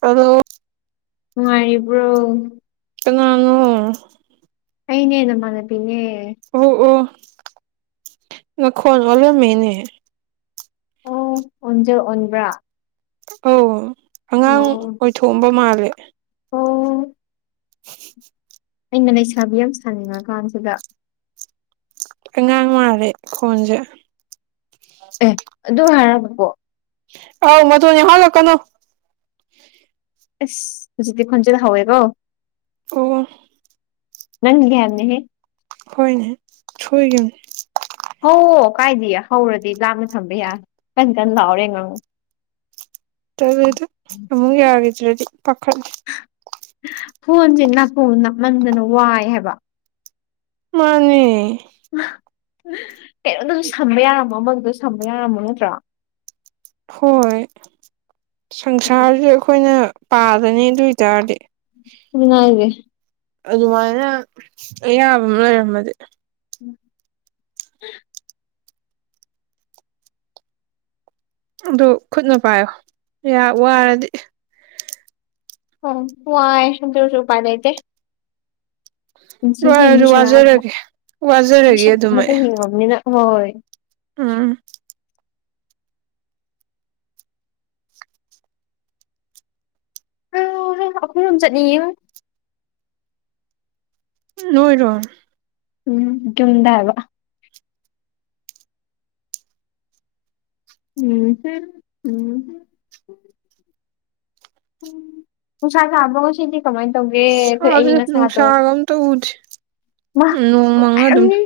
ꯑꯗꯣ ꯅꯨꯉꯥꯏꯔꯤꯕ꯭ꯔꯣ ꯀꯅꯥꯅꯣ ꯑꯩꯅꯦ ꯅꯃꯥꯟꯅꯕꯤꯅꯦ ꯑꯣ ꯑꯣ ꯅꯈꯣꯟ ꯑꯣꯜꯂꯝꯃꯦꯅꯦ ꯑꯣ ꯑꯣꯟꯖ ꯑꯣꯟꯕ꯭ꯔꯥ ꯑꯧ ꯑꯉꯥꯡ ꯑꯣ ꯑꯣꯏꯊꯣꯛꯑꯝꯕ ꯃꯥꯜꯂꯦ ꯑꯣ ꯑꯩꯅ ꯂꯩꯁꯥꯕꯤ ꯑꯃ ꯁꯥꯅꯤꯡꯉꯀꯥꯟꯁꯤꯗ ꯑꯉꯥꯡ ꯃꯥꯜꯂꯦ ꯈꯣꯟꯁꯦ ꯑꯦ ꯑꯗꯨ ꯍꯥꯏꯔꯕ ꯕꯣꯛ ꯑꯥꯏ ꯃꯗꯨꯗꯤ ꯍꯥꯥꯏꯔꯛꯀꯅꯨ ꯏꯁ ꯍꯨꯖꯤꯛꯇꯤ ꯈꯣꯟꯖꯦꯜ ꯍꯧꯋꯦꯀꯣ ꯑꯣꯋꯥꯏ ꯅꯪꯒꯤ ꯍꯥꯏꯕꯅꯦꯍꯦ ꯍꯣꯏꯅꯦꯍꯦ ꯁꯣꯏꯒꯤꯕꯅꯦ ꯍꯧꯑꯣ ꯀꯥꯏꯗꯤꯌꯦ ꯍꯧꯔꯗꯤ ꯂꯥꯞꯅ ꯊꯝꯕ ꯌꯥꯏ ꯀꯟ ꯀꯟꯅ ꯂꯥꯎꯔ ꯍꯦꯛ ꯉꯥꯡꯉꯛꯑꯣ [unintelligible] ꯑꯃꯨꯛ ꯌꯥꯒꯤꯗ꯭ꯔꯗꯤ ꯄꯥꯈꯠꯂꯤ ꯐꯣꯟꯁꯦ ꯅꯞꯄꯣ ꯅꯞꯃꯟꯗꯅ ꯋꯥꯏ ꯍꯥꯏꯕ ꯃꯥꯅꯦ ꯀꯩꯅꯣꯝꯗꯁꯨ ꯁꯝꯕ ꯌꯥꯔꯝꯃꯣ ꯑꯃꯗꯨ ꯁꯝꯕ ꯌꯥꯔꯝꯃꯣ ꯅꯠꯇ꯭ꯔꯥ ꯍꯣꯏ ꯁꯪꯁꯥꯔꯁꯦ ꯑꯩꯈꯣꯏꯅ ꯄꯥꯗꯅꯤ ꯑꯗꯨꯏ ꯇꯥꯔꯗꯤ ꯑꯗꯨꯅꯦ ꯍꯥꯏꯖꯦ ꯑꯗꯨꯃꯥꯏꯅ ꯑꯌꯥꯕ ꯑꯃ ꯂꯩꯔꯝꯃꯗꯤ ꯎꯝ ꯑꯗꯨ ꯈꯨꯠꯅ ꯄꯥꯏꯌꯣ ꯉꯥꯏꯍꯥꯛ ꯋꯥꯔꯗꯤ ꯑꯣ ꯋꯥꯏ ꯑꯗꯨꯁꯨ ꯎꯄꯥꯥꯏ ꯂꯩꯇꯦ ꯄꯨꯟꯁꯤꯁꯦ ꯋꯥꯔꯖꯨ ꯃꯤꯁꯟ ꯑꯃꯒꯤ ꯑꯃꯨꯛ ꯋꯥꯖꯔꯒꯦ ꯋꯥꯖꯔꯒꯦ ꯃꯤꯁꯟ ꯑꯗꯨꯝ ꯑꯩ ꯑꯃꯇꯪ ꯌꯦꯡꯉꯝꯅꯤꯅ ꯍꯣꯏ ꯎꯝ ꯑꯩꯁꯨ ꯑꯩꯈꯣꯏꯔꯣꯝ ꯆꯠꯅꯤꯡꯉꯦ ꯅꯣꯏꯔꯣ ꯎꯝ ꯌꯨꯝꯗꯒ ꯎꯝ ꯎꯝ ꯎꯝ ꯅꯨꯡꯁꯥ ꯁꯥꯕꯔꯣ ꯉꯥꯁꯤꯗꯤ ꯀꯃꯥꯏ ꯇꯧꯒꯦ ꯑꯩꯈꯣꯏ ꯁꯥꯁꯦ ꯑꯏꯪ ꯑꯁꯥꯗꯣ ꯅꯨꯡꯁꯥꯒ ꯑꯝꯇ ꯎꯗꯦ ꯃꯥ ꯅꯣꯡ ꯃꯪꯉ ꯑꯗꯨꯝ ꯅꯨꯡꯉꯥꯏꯔꯝꯅꯤ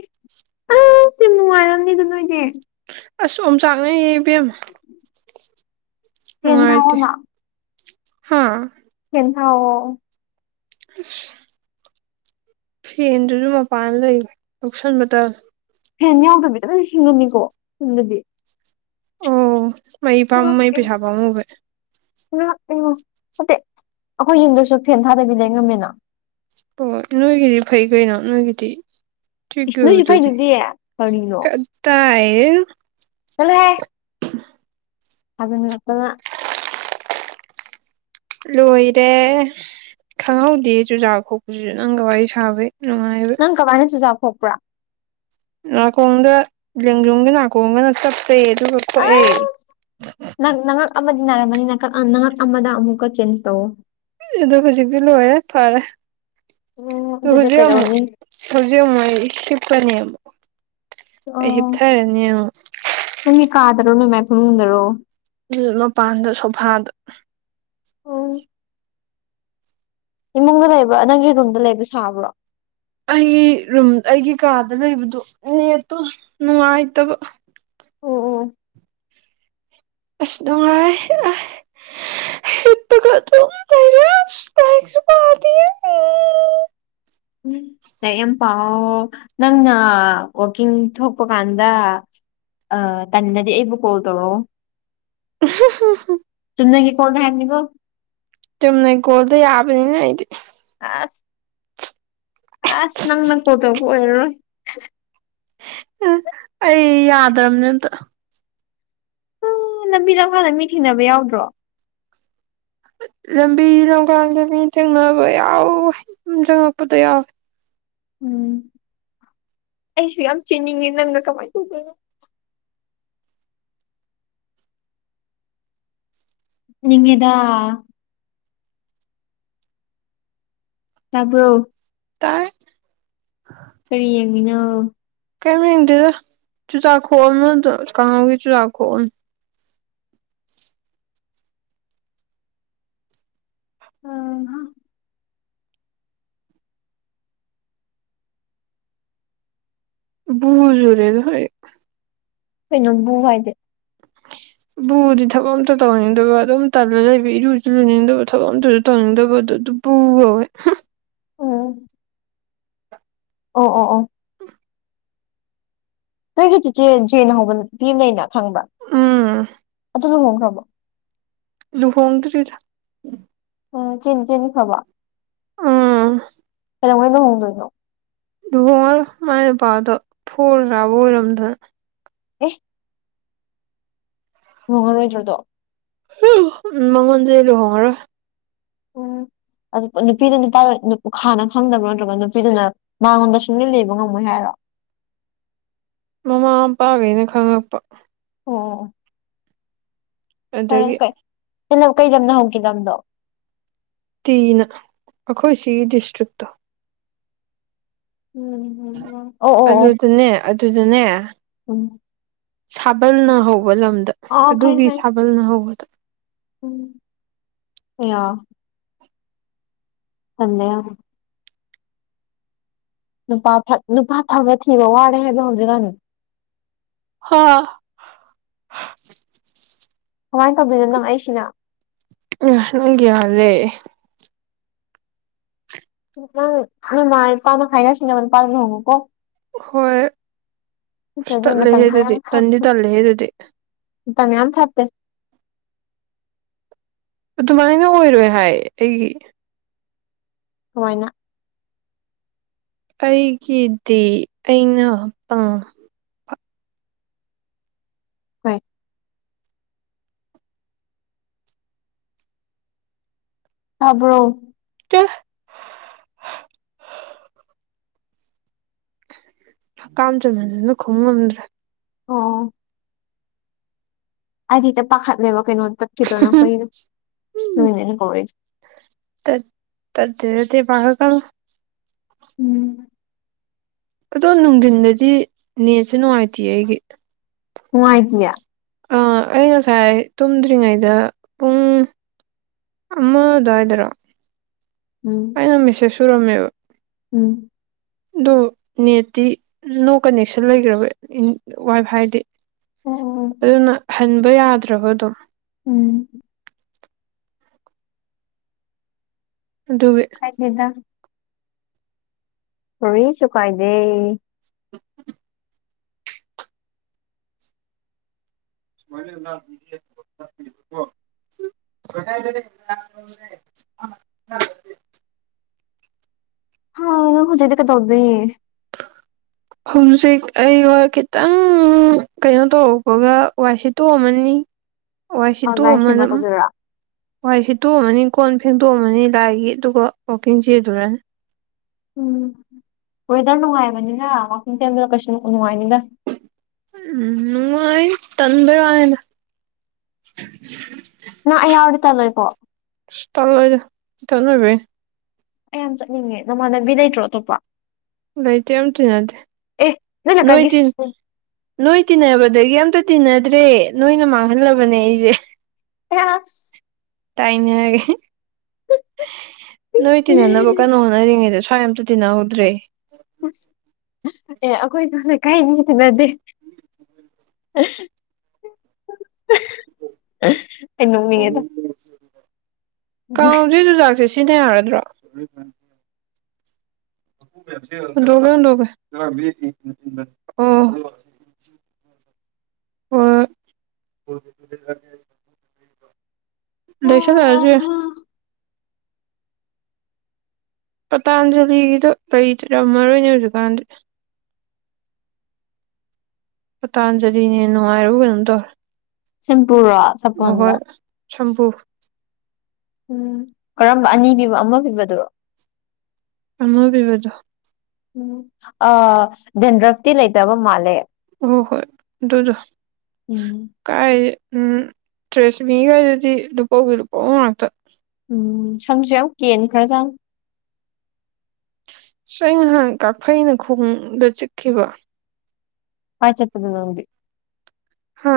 ꯑꯩ ꯁꯤ ꯅꯨꯡꯉꯥꯏꯔꯝꯅꯤꯗ ꯅꯣꯏꯗꯤ ꯑꯁ ꯑꯣꯝꯆꯥꯛꯅꯩꯌꯦ ꯏꯕꯦꯝꯃ ꯐꯦꯟ ꯅꯨꯡꯉꯥꯏꯇꯦ ꯊꯥꯎꯑꯣꯅ ꯍꯥꯥ ꯐꯦꯟ ꯊꯥꯎꯑꯣ ꯑꯁ ꯐꯦꯟꯗꯨꯁꯨ ꯃꯄꯥꯟꯗ ꯂꯩꯈꯔ꯭ꯦ ꯂꯧꯁꯟꯕ ꯇꯜ ꯐꯦꯟ ꯌꯥꯎꯗꯕꯤꯗꯨꯃ ꯍꯤꯡꯉꯝꯃꯤꯀꯣ ꯌꯨꯝꯗꯗꯤ ꯑꯣ ꯃꯩ ꯄꯥꯝ ꯃꯩ ꯄꯩꯁꯥ ꯄꯥꯝꯃꯨꯕꯩ ꯉꯥ ꯑꯣ ꯍꯥꯏꯗꯤ ꯑꯈꯣꯏ ꯌꯨꯝꯗꯁꯨ ꯐꯦꯟ ꯊꯥꯗꯕꯤ ꯂꯩ ꯉꯝꯃꯤꯅ ꯑꯣ ꯅꯣꯏꯒꯤꯗꯤ ꯐꯩ ꯀꯩꯅꯣ ꯅꯣꯏꯒꯤꯗꯤ ꯏꯁ ꯅꯣꯏꯁꯨ ꯐꯩꯗꯨꯗꯤ [unintelligible] ꯀꯔꯤꯅꯣ ꯀꯗꯥꯏꯗꯩ ꯆꯠꯂꯨꯍꯦ ꯑꯗꯨꯝ ꯂꯥꯛꯄꯅꯥ ꯂꯣꯏꯔꯦ ꯈꯪꯍꯧꯗꯤꯌꯦ ꯆꯨꯖꯥꯛ ꯈꯣꯛꯄꯁꯤꯁꯨ ꯅꯪꯒ ꯋꯥꯔꯤ ꯁꯥꯕꯩ ꯅꯨꯡꯉꯥꯏ ꯅꯪ ꯀꯃꯥꯏꯅ ꯆꯨꯖꯥꯥꯛ ꯈꯣꯛꯄꯔꯥ ꯅꯥꯀꯣꯡꯗ ꯂꯦꯡꯖꯨꯝꯒ ꯅꯥꯀꯣꯡꯒꯅ ꯆꯞꯄꯦ ꯑꯗꯨꯒ ꯈꯣꯛꯑꯦ ꯑꯁ ꯅꯪ ꯅꯉꯛ ꯑꯃꯗꯤ ꯅꯥꯔꯝꯃꯅꯤ ꯅꯪ ꯅꯉꯛ ꯑꯃꯗ ꯑꯃꯨꯛꯀ ꯆꯦꯟꯖ ꯇꯧꯋ‌ꯣ ꯑꯗꯨ ꯍꯧꯖꯤꯛꯇꯤ ꯂꯣꯏꯔꯦ ꯐꯔꯦ ꯎꯝ ꯑꯗꯨ ꯑꯗꯨꯗꯤ ꯍꯧꯖꯤꯛ ꯑꯃꯨꯛ ꯀꯩꯗꯧꯅꯤ ꯍꯧꯖꯤꯛ ꯑꯃꯨꯛ ꯑꯩ ꯍꯤꯞꯀꯅꯤꯕ ꯑꯣ ꯑꯃꯨꯛ ꯅꯪꯒꯤ ꯀꯥꯗꯔꯣ ꯅꯣꯏ ꯃꯥꯏ ꯐꯥꯃꯨꯡ ꯗꯔꯣ ꯃꯄꯥꯟꯗ ꯁꯣꯐꯥꯗ ꯏꯃꯨꯡꯗ ꯂꯩꯕ ꯅꯪꯒꯤ ꯔꯨꯝꯗ ꯂꯩꯕ ꯁꯥꯕ꯭ꯔꯣ ꯑꯩ ꯔꯨꯝ ꯑꯩꯒꯤ ꯀꯥꯗ ꯂꯩꯕꯗꯣ ꯂꯦꯠꯇꯣ ꯅꯨꯡꯉꯥꯏꯇꯕ ꯑꯣ ꯑꯣ ꯑꯁ ꯅꯨꯡꯉꯥꯏꯌꯦ ꯑꯥꯢ ꯂꯩꯔꯦ ꯑꯁ ꯂꯥꯏꯔꯤꯛꯁꯨ ꯄꯥꯗꯦ ꯎꯝ [inaudible] ꯎꯝ ꯂꯥꯏꯔꯤꯛ ꯌꯥꯝ ꯄꯥꯎꯌꯣ ꯅꯪꯅ ꯋꯥꯀꯤꯡ ꯊꯣꯛꯄ ꯀꯥꯟꯗꯥ ꯑ ꯇꯟꯗꯔꯗꯤ ꯑꯩꯕꯨ ꯀꯣꯜ ꯇꯧꯔꯛ ꯑꯣ [unintelligible] ꯆꯨꯝꯅꯒꯤ ꯀꯣꯜ ꯗ ꯍꯥꯏꯕꯅꯤꯀꯣ ꯆꯨꯝꯅꯩ ꯀꯣꯜꯗ ꯌꯥꯕꯅꯤꯅ ꯑꯩꯗꯤ ꯑ ꯑꯁ ꯅꯪꯅ ꯀꯣꯜ ꯇꯧꯔꯛꯞ ꯑꯣꯏꯔꯔꯣꯏ ꯑꯥ ꯑꯩ ꯌꯥꯗꯕꯅꯦ ꯑꯃꯠꯇ ꯂꯝꯕꯤ ꯂꯝꯈꯥꯡꯗ ꯃꯤ ꯊꯦꯡꯅꯕ ꯌꯥꯎꯗ꯭ꯔꯣ ꯂꯝꯕꯤ ꯂꯝꯈꯥꯡꯗ ꯃꯤ ꯊꯦꯡꯅꯕ ꯌꯥꯎꯌꯦ ꯌꯨꯝ ꯆꯪꯉꯛꯄꯗ ꯌꯥꯎꯌꯦ ꯎꯝ ꯑꯩꯁꯨ ꯌꯥꯝ ꯆꯦꯟꯅꯤꯡꯉꯦ ꯅꯪꯅ ꯀꯃꯥꯏꯅ ꯇꯧꯗꯣꯏꯅꯣ ꯐꯨꯅꯤꯡꯉꯦꯗ ꯇꯥꯕ꯭ꯔꯣ ꯇꯥꯏ ꯀꯔꯤ ꯌꯦꯡꯉꯤꯅꯣ ꯀꯩꯝ ꯌꯦꯡꯗꯦꯗ ꯆꯨꯖꯥꯛ ꯈꯣꯛꯑꯝꯕꯗꯣ ꯀꯥꯡꯍꯧꯒꯤ ꯆꯨꯖꯥꯛ ꯈꯣꯛꯑꯝ ꯎꯝ ꯕꯨ ꯖꯨꯔꯦꯗ ꯑꯩ ꯀꯩꯅ‌ꯣ ꯕꯨ ꯍꯥꯏꯗꯤ ꯕꯨ ꯍꯥꯏꯗꯤ ꯊꯕꯛ ꯑꯃꯠꯇ ꯇꯧꯅꯤꯡꯗꯕ ꯑꯗꯨꯝ ꯇꯜꯂ ꯂꯩꯕ ꯏꯔꯨꯁꯨ ꯂꯩꯅꯤꯡꯗꯕ ꯊꯕꯛ ꯑꯃꯠꯇ ꯇꯧꯅꯤꯡꯗꯕꯗꯨ ꯑꯗꯨ ꯕꯨꯨ ꯀꯧꯋꯦ ꯑꯣ ꯑꯣ ꯑꯣ ꯑꯣ [unintelligible] ꯅꯣꯏꯒꯤ ꯆꯤꯆꯦ ꯖꯦꯟ ꯍꯧꯕ ꯄꯤ ꯑꯃ ꯂꯩꯅ ꯈꯪꯕ꯭ꯔ ꯎꯝ ꯑꯗꯨ ꯂꯨꯍꯣꯡꯈ꯭ꯔꯕꯣ ꯂꯨꯍꯣꯡꯗ꯭ꯔꯤꯗ ꯎ ꯆ ꯆꯅꯤ ꯐꯕ ꯎꯝ ꯀꯩꯣꯧꯩꯗ ꯍꯣꯡꯗꯣꯏꯅꯣ ꯉ ꯃꯅ ꯄꯥꯗ ꯐꯔꯕꯔꯗ ꯑꯦ ꯍꯣꯡꯉꯔꯣꯏꯗ꯭ꯔꯗꯣ ꯎ ꯃꯪꯉꯣꯟꯁꯦ ꯂꯨꯍꯣꯡꯉꯔꯣꯏ ꯎꯝ ꯑꯗꯨ ꯅꯨꯄꯤꯗꯨ ꯅꯨꯄꯥ ꯈꯥꯅ ꯈꯪꯗꯕ꯭ꯔꯣ ꯅꯠꯇ꯭ꯔꯒ ꯅꯨꯄꯤꯗꯨꯅ ꯃꯉꯣꯟꯗ ꯁꯨꯡꯂꯅ ꯂꯩꯕ ꯉꯝꯃꯣꯏ ꯍꯥꯏꯔꯣ ꯃꯃꯥ ꯃꯄꯥꯈꯩꯅ ꯈꯪꯉꯛꯄ ꯑꯣ ꯐꯔꯦ ꯑꯗꯒꯤ ꯐꯦ ꯆ ꯀꯩꯗꯅ ꯍꯧꯈꯤꯗꯗꯣ ꯇꯤꯅ ꯑꯩꯈꯣꯏ ꯁꯤꯒꯤ ꯗꯤꯁꯇ꯭ꯔꯤꯛꯇꯣ ꯎꯝ ꯑꯣ ꯑꯣ ꯑꯣ ꯑꯗꯨꯗꯨꯅꯦ ꯑꯗꯨꯗꯨꯅꯦ ꯎꯝ ꯁꯥꯕꯜꯅ ꯍꯧꯕ ꯂꯝꯗ ꯑ ꯈꯩ ꯑꯗꯨꯒꯤ ꯈꯩ ꯁꯥꯕꯜꯅ ꯍꯧꯕꯗ ꯎꯝ ꯑꯣ ꯊꯗꯦ ꯅꯨꯄꯥ ꯅꯨꯄꯥ ꯐꯕ ꯊꯤꯕ ꯋꯥꯔꯦ ꯍꯥꯏꯕ ꯍꯧꯖꯤꯛꯀꯥꯟꯗ ꯍ ꯀꯃꯥꯏꯅ ꯇꯧꯗꯣꯏꯅꯣ ꯅꯪ ꯑꯩꯁꯤꯅ ꯑ ꯅꯪ ꯌꯥꯔꯦ ꯅꯪ ꯅꯃꯥ ꯏꯄꯥꯅ ꯍꯥꯏꯅꯁꯤ ꯅ ꯃ ꯅꯨꯄꯥꯗꯨ ꯍꯣꯡꯉꯨꯀꯣ ꯍꯣꯏ ꯑ ꯅꯠꯇ꯭ꯔꯗꯤ ꯇꯠꯂꯦꯍꯦ ꯃꯇꯝꯁꯦ ꯑꯗꯨꯗꯤ ꯇꯟꯗꯤ ꯇꯜꯂꯦꯍꯦ ꯑꯗꯨꯗꯤ ꯇꯅꯦ ꯑ ꯊ ꯍꯥꯏꯞꯠꯇꯦ ꯑꯗꯨꯃꯥꯏꯅ ꯑꯣꯏꯔꯣꯏ ꯍꯥꯏ ꯑꯩꯒꯤ ꯁꯃꯥꯏꯅ ꯑꯩꯒꯤꯗꯤ ꯑꯩꯅ ꯄ ꯍꯣꯏ ꯍꯥꯕ꯭ꯔꯣ ꯀ ꯀꯥꯝ ꯆꯅꯖꯅ ꯈꯣꯡ ꯉꯝꯗ꯭ꯔꯦ ꯑꯣ ꯑꯩꯗꯤꯦ ꯄꯥꯈꯠꯂꯦꯕ ꯀꯩꯅꯣ ꯇꯠꯈꯤꯗ꯭ꯔꯣꯅ ꯀꯩꯅ ꯂꯣꯏꯅꯦꯅ ꯀꯧꯔꯛꯁꯦ ꯇ ꯇꯗ ꯇ ꯄꯍ ꯀ ꯎꯝ ꯑꯗꯣ ꯅꯨꯡꯊꯤꯟꯗꯗꯤ ꯅꯦꯁꯨ ꯅꯨꯡꯉꯥꯏꯇꯦ ꯑꯩꯒꯤ ꯍꯨꯡꯥꯏꯒꯂꯤꯌꯥ ꯑꯩ ꯉꯁꯥꯏ ꯇꯨꯝꯗ꯭ꯔꯤꯉꯩꯗ ꯄꯨꯡ ꯑꯃ ꯑꯗꯨꯋꯥꯏꯗꯔꯣ ꯎꯝ [inaudible] [inaudible] ꯑꯩꯩꯅ ꯅꯨ ꯃꯤꯠꯁꯦ ꯁꯨꯔꯝꯃꯦꯕ ꯎꯝ ꯑꯗꯣ ꯅꯦꯠꯇꯤ ꯅꯣ ꯀꯟꯅꯦꯛꯁꯟ ꯂꯩꯈ꯭ꯔꯕ ꯋꯥꯏ ꯐꯥꯏꯗꯤ ꯑꯣ ꯑꯣ ꯑꯗꯨꯅ ꯍꯟꯕ ꯌꯥꯗ꯭ꯔꯕ ꯑꯗꯨꯣ ꯎꯝ ꯑꯗꯨꯒꯒꯤ ꯍꯥꯏꯗ ꯀꯔꯤꯁꯨ ꯀꯥꯏꯗꯦ [unintelligible] [unintelligible] ꯍꯥꯎ ꯍꯧꯖꯤꯗꯤ ꯀꯩꯗꯧꯗꯤ ꯍꯧꯖꯤꯛ ꯑꯩ ꯈꯤꯇꯪ ꯀꯩꯅꯣ ꯇꯧꯔꯛꯄꯒ ꯋꯥꯏ ꯁꯤꯇꯣꯛꯑꯝꯃꯅꯤ ꯋꯥꯏ ꯑ ꯁꯤꯇꯣꯛ ꯂꯥꯏ ꯑꯃꯥꯅꯤ ꯁꯦꯕꯥ ꯇꯧꯗꯣꯏꯔꯥ ꯋꯥꯏ ꯁꯤꯠꯇꯣꯛꯑꯝꯃꯅꯤ ꯀꯣꯟ ꯐꯦꯡꯗꯣꯛꯑꯝꯃꯅꯤ ꯂꯥꯏꯒꯤ ꯑꯗꯨꯒ ꯋꯥꯛꯀꯤꯡ ꯆꯦꯜꯂꯨꯔꯅꯤ ꯎꯝ ꯋꯦꯗꯔ ꯅꯨꯡꯉꯥꯏꯕꯅꯤꯅ ꯋꯥꯀꯤꯡ ꯆꯦꯟꯕꯁꯨ ꯀꯩꯁꯨ ꯅꯨꯡꯉꯥꯏꯅꯤ ꯎꯝ ꯅꯨꯡꯉꯥꯏꯅꯤ ꯇꯟꯕꯩ ꯋꯥꯅꯤꯗꯥ ꯅꯪ ꯑꯩ ꯌꯥꯎꯔꯗꯤ ꯇꯜꯂꯣꯏꯀꯣ ꯇꯜꯂꯣꯏꯗ ꯏꯊꯟ ꯑꯣꯏꯕꯩꯅꯤ ꯑꯩ ꯌꯥꯝ ꯆꯠꯅꯤꯡꯉꯦ ꯅꯃꯥꯟꯅꯕꯤ ꯂꯩꯇ꯭ꯔꯣ ꯑꯇꯣꯞꯄ ꯂꯩꯇꯦ ꯑꯝ ꯇꯤꯟꯅꯗꯦ ꯑꯦ ꯅꯣꯏ ꯂꯩꯀꯥꯏꯒꯤ ꯇꯤꯟ ꯅꯣꯏ ꯇꯤꯟꯅꯕꯗꯒꯤ ꯑꯝꯇꯥ ꯇꯤꯟꯅꯗ꯭ꯔꯦ ꯅꯣꯏꯅ ꯃꯥꯡꯍꯜꯂꯕꯅꯦ ꯑꯩꯁꯦ [unintelligible] ꯇꯥꯏꯅꯔꯒꯦ ꯅꯣꯏ ꯇꯤꯟꯅ ꯀꯟꯅꯥ ꯍꯣꯠꯅꯔꯤꯉꯩꯗ ꯁ꯭ꯋꯥꯏ ꯑꯃꯇꯥ ꯇꯤꯟꯅꯍꯧꯗ꯭ꯔꯦ ꯑꯦ ꯑꯩꯈꯣꯏꯁꯨꯅ ꯂꯀꯥꯏ ꯃꯤꯇꯤꯅꯗꯦ [unintelligible] [unintelligible] ꯑꯩ ꯅꯣꯛꯅꯤꯡꯉꯦꯗ ꯀꯥꯡꯁꯦ ꯆꯨꯖꯥꯛꯁꯦ ꯁꯤꯖꯤꯟꯅ ꯌꯥꯔꯗ꯭ꯔꯣ ꯍꯟꯗꯣꯛꯛꯦ ꯍꯟꯗꯣꯛꯛꯦ ꯑꯣ ꯍꯣꯏ [unintelligible] ꯄꯇꯥꯑꯟꯖꯂꯤꯒꯤꯗꯣ ꯀꯔꯤ ꯇꯔꯝꯃꯔꯣꯏꯅꯦ ꯍꯧꯖꯤꯛꯀꯥꯟꯗꯤ ꯄꯇꯥꯑꯟꯖꯂꯤꯅ ꯍꯦꯟꯅꯥ ꯅꯨꯡꯉꯥꯏꯔꯕ ꯀꯩꯅꯣꯝ ꯇꯧꯔꯦ ꯁꯤꯝꯄꯨꯔꯣ ꯑꯍꯣꯏ ꯁꯝꯄꯨ ꯎꯝ ꯀꯔꯝꯕ ꯑꯅꯤ ꯄꯤꯕ ꯑꯃ ꯄꯤꯕꯗꯨꯔꯣ ꯑꯃꯥ ꯄꯤꯕꯗꯣ ꯎꯝ ꯑꯥ ꯗꯦꯟꯗ꯭ꯔꯞꯇꯤ ꯂꯩꯇꯕ ꯃꯥꯜꯂꯦ ꯍꯣꯏ ꯍꯣꯏ ꯑꯗꯨꯗꯣ ꯎꯝ ꯀꯥꯏ ꯎꯝ ꯇ꯭ꯔꯦꯁꯃꯤꯒꯖꯤꯗꯤ ꯂꯨꯄꯧꯒꯤ ꯂꯨꯄꯧ ꯉꯥꯛꯇ ꯎꯝ ꯁꯝꯁꯨ ꯌꯥꯝ ꯀꯦꯟꯈꯔꯥ ꯖꯥꯠꯅꯦ ꯑꯩ ꯅꯍꯥꯟ ꯀꯥꯐꯩꯅ ꯈꯣꯡꯗ ꯆꯤꯛꯈꯤꯕ ꯀꯥꯏ ꯆꯠꯄꯗ ꯅꯪꯗꯤ ꯍꯥ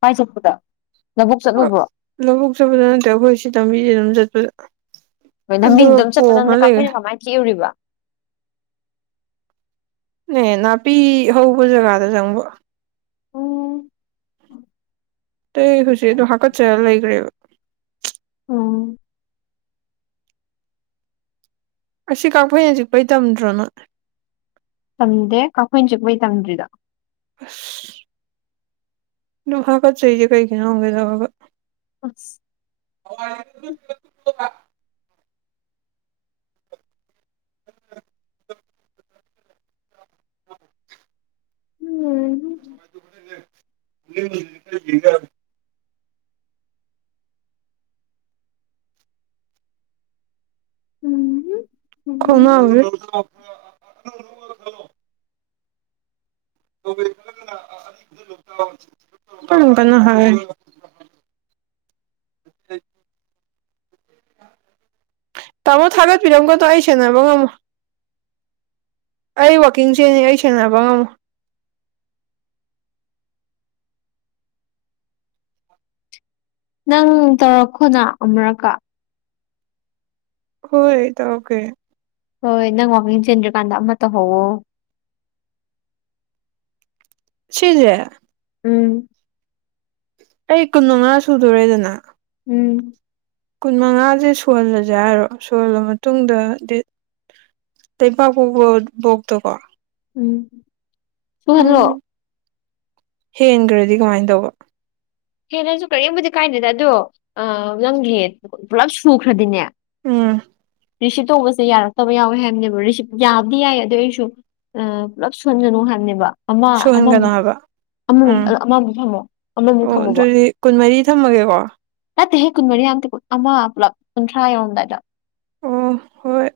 ꯀꯥꯏ ꯆꯠꯄꯗ ꯂꯥꯕꯨꯛ ꯆꯠꯂꯨꯕ꯭ꯔꯣ ꯂꯧꯕꯛ ꯆꯠꯄꯗꯥ ꯅꯠꯇꯦ ꯑꯩꯈꯣꯏ ꯁꯤ ꯂꯝꯕꯤꯁꯤꯗꯥ ꯑꯗꯨꯝ ꯆꯠꯄꯗ ꯀꯩꯅꯣ ꯂꯝꯕꯤꯁꯤꯗ ꯑꯗꯨꯒ ꯑꯗꯨꯝ ꯆꯠꯄꯗꯥ ꯄꯣꯝꯃ ꯅꯪꯗꯤ ꯂꯩꯈ꯭ꯔꯦ ꯀꯥꯛꯐꯩ ꯀꯃꯥꯏꯅꯥ ꯆꯤꯛꯎꯔꯤꯕ ꯅꯦ ꯅꯥꯄꯤ ꯍꯧꯕ ꯖꯒꯥꯗ ꯆꯪꯕ ꯎꯝ ꯑꯇꯩ ꯍꯧꯖꯤꯛ ꯑꯗꯨ ꯍꯥꯀꯠꯆꯔ ꯂꯩꯈ꯭ꯔꯦꯕ ꯎꯝ ꯑꯁꯤ ꯀꯥꯛꯐꯩꯅ ꯆꯤꯛꯄꯩ ꯇꯝꯗ꯭ꯔꯣ ꯅꯣꯏ ꯇꯝꯗꯦ ꯀꯥꯛꯐꯩꯅ ꯆꯤꯛꯄꯩ ꯇꯝꯗ꯭ꯔꯤ ꯑꯁ ꯑꯗꯨ ꯍꯥꯀꯠꯆꯩꯖꯦ ꯀꯩꯒꯤꯅꯣ ꯍꯪꯪꯒꯦ ꯇꯧꯔꯒꯥ ꯑꯁ [unintelligible] ꯍꯨꯝ [unintelligible] ꯎꯝ ꯈꯉꯦ [unintelligible] ꯄꯥꯜꯂ [unintelligible] ꯍꯥꯏꯅꯦ ꯇꯥꯃꯣ ꯊꯥꯒꯠꯄꯤꯔꯝꯒꯅꯣ ꯑꯩ ꯁꯦꯟꯅꯕ ꯉꯝꯃꯣ ꯑꯩ ꯋꯥꯛꯀꯤꯡꯁꯦꯅꯤ ꯑꯩ ꯁꯦꯟꯅꯕ ꯉꯝꯃꯣ ꯅꯪ ꯇꯧꯔꯛꯈꯣꯅ ꯑꯃꯨꯔꯛꯀ ꯍꯣꯢ ꯇꯧꯔꯛꯀꯦ ꯍꯣꯏ ꯅꯪ ꯋꯥꯡꯈꯤꯡ ꯆꯦꯟꯗ꯭꯭ꯔꯀꯥꯟꯗ ꯑꯃ ꯇꯧꯍꯧꯋꯣ ꯁꯤꯖꯦ ꯎꯝ ꯑꯩ ꯀꯨꯟ ꯃꯉꯥ ꯁꯨꯗꯣꯔꯦꯗꯅ ꯎꯝ ꯀꯨꯟ ꯃꯉꯥꯁꯦ ꯁꯣꯜꯂꯁꯦ ꯍꯥꯏꯔꯣ ꯁꯣꯜꯂ ꯃꯇꯨꯡꯗ ꯗꯤ ꯂꯩꯕꯥꯛꯄꯣꯛꯄ ꯕꯣꯛꯇꯀꯣ ꯎꯝ [unintelligible] ꯎꯝ ꯍꯦꯟꯈ꯭ꯔꯗꯤ ꯀꯃꯥꯏꯅ ꯇꯧꯕ ꯍꯦꯟꯅꯒꯔꯁꯨ ꯀꯔꯤꯕꯨꯗꯤ ꯀꯥꯏꯗꯦꯗ ꯑꯗꯣ ꯑ ꯅꯪꯒꯤ ꯄꯨꯂꯞ ꯁꯨꯈ꯭ꯔꯗꯤꯅꯦ ꯎꯝ ꯔꯤꯁꯤꯞ ꯇꯧꯕꯁꯦ ꯌꯥꯔꯛꯇꯕ ꯌꯥꯎꯋꯦ ꯍꯥꯏꯕꯅꯦꯕ ꯔꯤꯁꯤꯞ ꯌꯥꯕꯗꯤ ꯌꯥꯏ ꯑꯗꯨ ꯑꯩꯁꯨ ꯑ ꯄꯨꯂꯞ ꯁꯣꯟꯖꯅꯨ ꯍꯥꯏꯕꯅꯦꯕ ꯑꯃ ꯁꯨꯍꯟꯒꯅꯣ ꯑꯃꯃꯨꯛ ꯍꯥꯏꯕ ꯑꯃꯃꯨꯛ ꯎꯝ ꯑꯃꯃꯨꯛ ꯊꯝꯃꯣ ꯑꯃꯃꯨꯛ ꯑꯣ ꯊꯝꯃꯣꯕ ꯑꯗꯨꯗꯤ ꯀꯨꯟꯃꯔꯤ ꯊꯝꯃꯒꯦꯀꯣ ꯅꯠꯇꯦ ꯍꯦꯛ ꯀꯨꯟꯃꯔꯤ ꯑ ꯑꯃ ꯄꯨꯂꯞ ꯀꯨꯟꯊ꯭ꯔꯥ ꯌꯧꯔꯝꯗꯥꯏꯗ ꯑꯣ ꯍꯣꯏ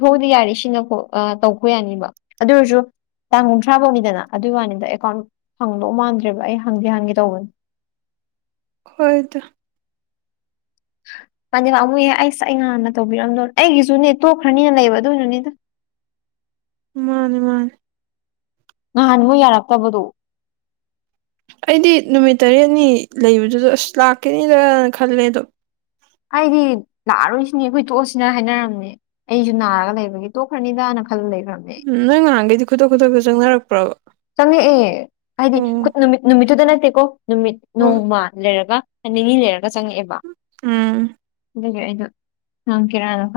ꯐꯥꯎꯗꯤ ꯌꯥꯔꯤ ꯁꯤꯅꯣ ꯑ ꯇꯧꯕ ꯌꯥꯅꯤꯕ ꯑꯗꯨ ꯑꯣꯏꯔꯁꯨ ꯇꯥꯡ ꯀꯨꯟꯊ꯭ꯔꯥ ꯐꯧꯅꯤꯗꯅ ꯑꯗꯨꯒꯤ ꯋꯥꯅꯤꯗ ꯑꯦꯀꯥꯎꯟ ꯍꯪꯗꯧ ꯃꯥꯟꯗ꯭ꯔꯦꯕ ꯑꯩ ꯍꯪꯒꯦ ꯍꯪꯒꯦ ꯇꯧꯕꯅꯦ ꯑꯣꯏꯗ ꯄꯥꯝꯗꯤ ꯄꯝꯄꯨꯌꯦ ꯑꯩꯁ ꯑꯩ ꯉꯥꯟꯅ ꯇꯧꯕꯤꯔꯝꯗꯣꯏ ꯑꯩꯒꯤꯁꯨꯅꯦ ꯇꯣꯛꯈ꯭ꯔꯅꯤꯅ ꯂꯩꯕ ꯑꯗꯨꯏꯅꯅꯤꯗ ꯃꯥꯅꯦ ꯃꯥꯅꯦ ꯉꯍꯥꯟꯕꯨ ꯌꯥꯔꯛꯇꯕꯗꯣ ꯑꯩꯗꯤ ꯅꯨꯃꯤꯠ ꯇꯔꯦꯠꯅꯤ ꯂꯩꯕꯗꯨꯗ ꯑꯁ ꯂꯥꯛꯀꯅꯤꯗꯅ ꯈꯜꯂꯦ ꯑꯗꯣ ꯍꯥꯏꯗꯤ ꯂꯥꯛꯑꯔꯣꯏꯁꯤꯅꯦ ꯑꯩꯈꯣꯏ ꯇꯣꯛꯂꯁꯤꯅ ꯍꯥꯏꯅꯔꯝꯅꯦ ꯑꯩꯁꯨ ꯅꯥꯔꯒ ꯂꯩꯕꯒꯤ ꯇꯣꯛꯈ꯭ꯔꯅꯤꯗꯥꯅ ꯈꯜꯂ ꯂꯩꯈ꯭ꯔꯕ ꯎꯝ ꯅꯣꯏ ꯉꯍꯈꯩꯗꯤ ꯈꯨꯗꯛ ꯈꯨꯗꯛꯇ ꯆꯪꯅꯔꯛꯄꯔꯕ ꯆꯪꯉꯛꯑꯦ ꯍꯥꯏꯗꯤ ꯅꯨꯃꯤꯠ ꯅꯨꯃꯤꯠꯇꯨꯗ ꯅꯠꯇꯦꯀꯣ ꯅꯨꯃꯤꯠ ꯍꯣꯏ ꯅꯣꯡꯃ ꯂꯩꯔꯒ ꯅꯤꯅꯤ ꯂꯩꯔꯒ ꯆꯪꯉꯛꯑꯦꯕ ꯎꯝ ꯑꯗꯨꯒꯤ ꯑꯩꯗꯣ ꯍꯪꯀꯦꯔꯥꯅ [unintelligible]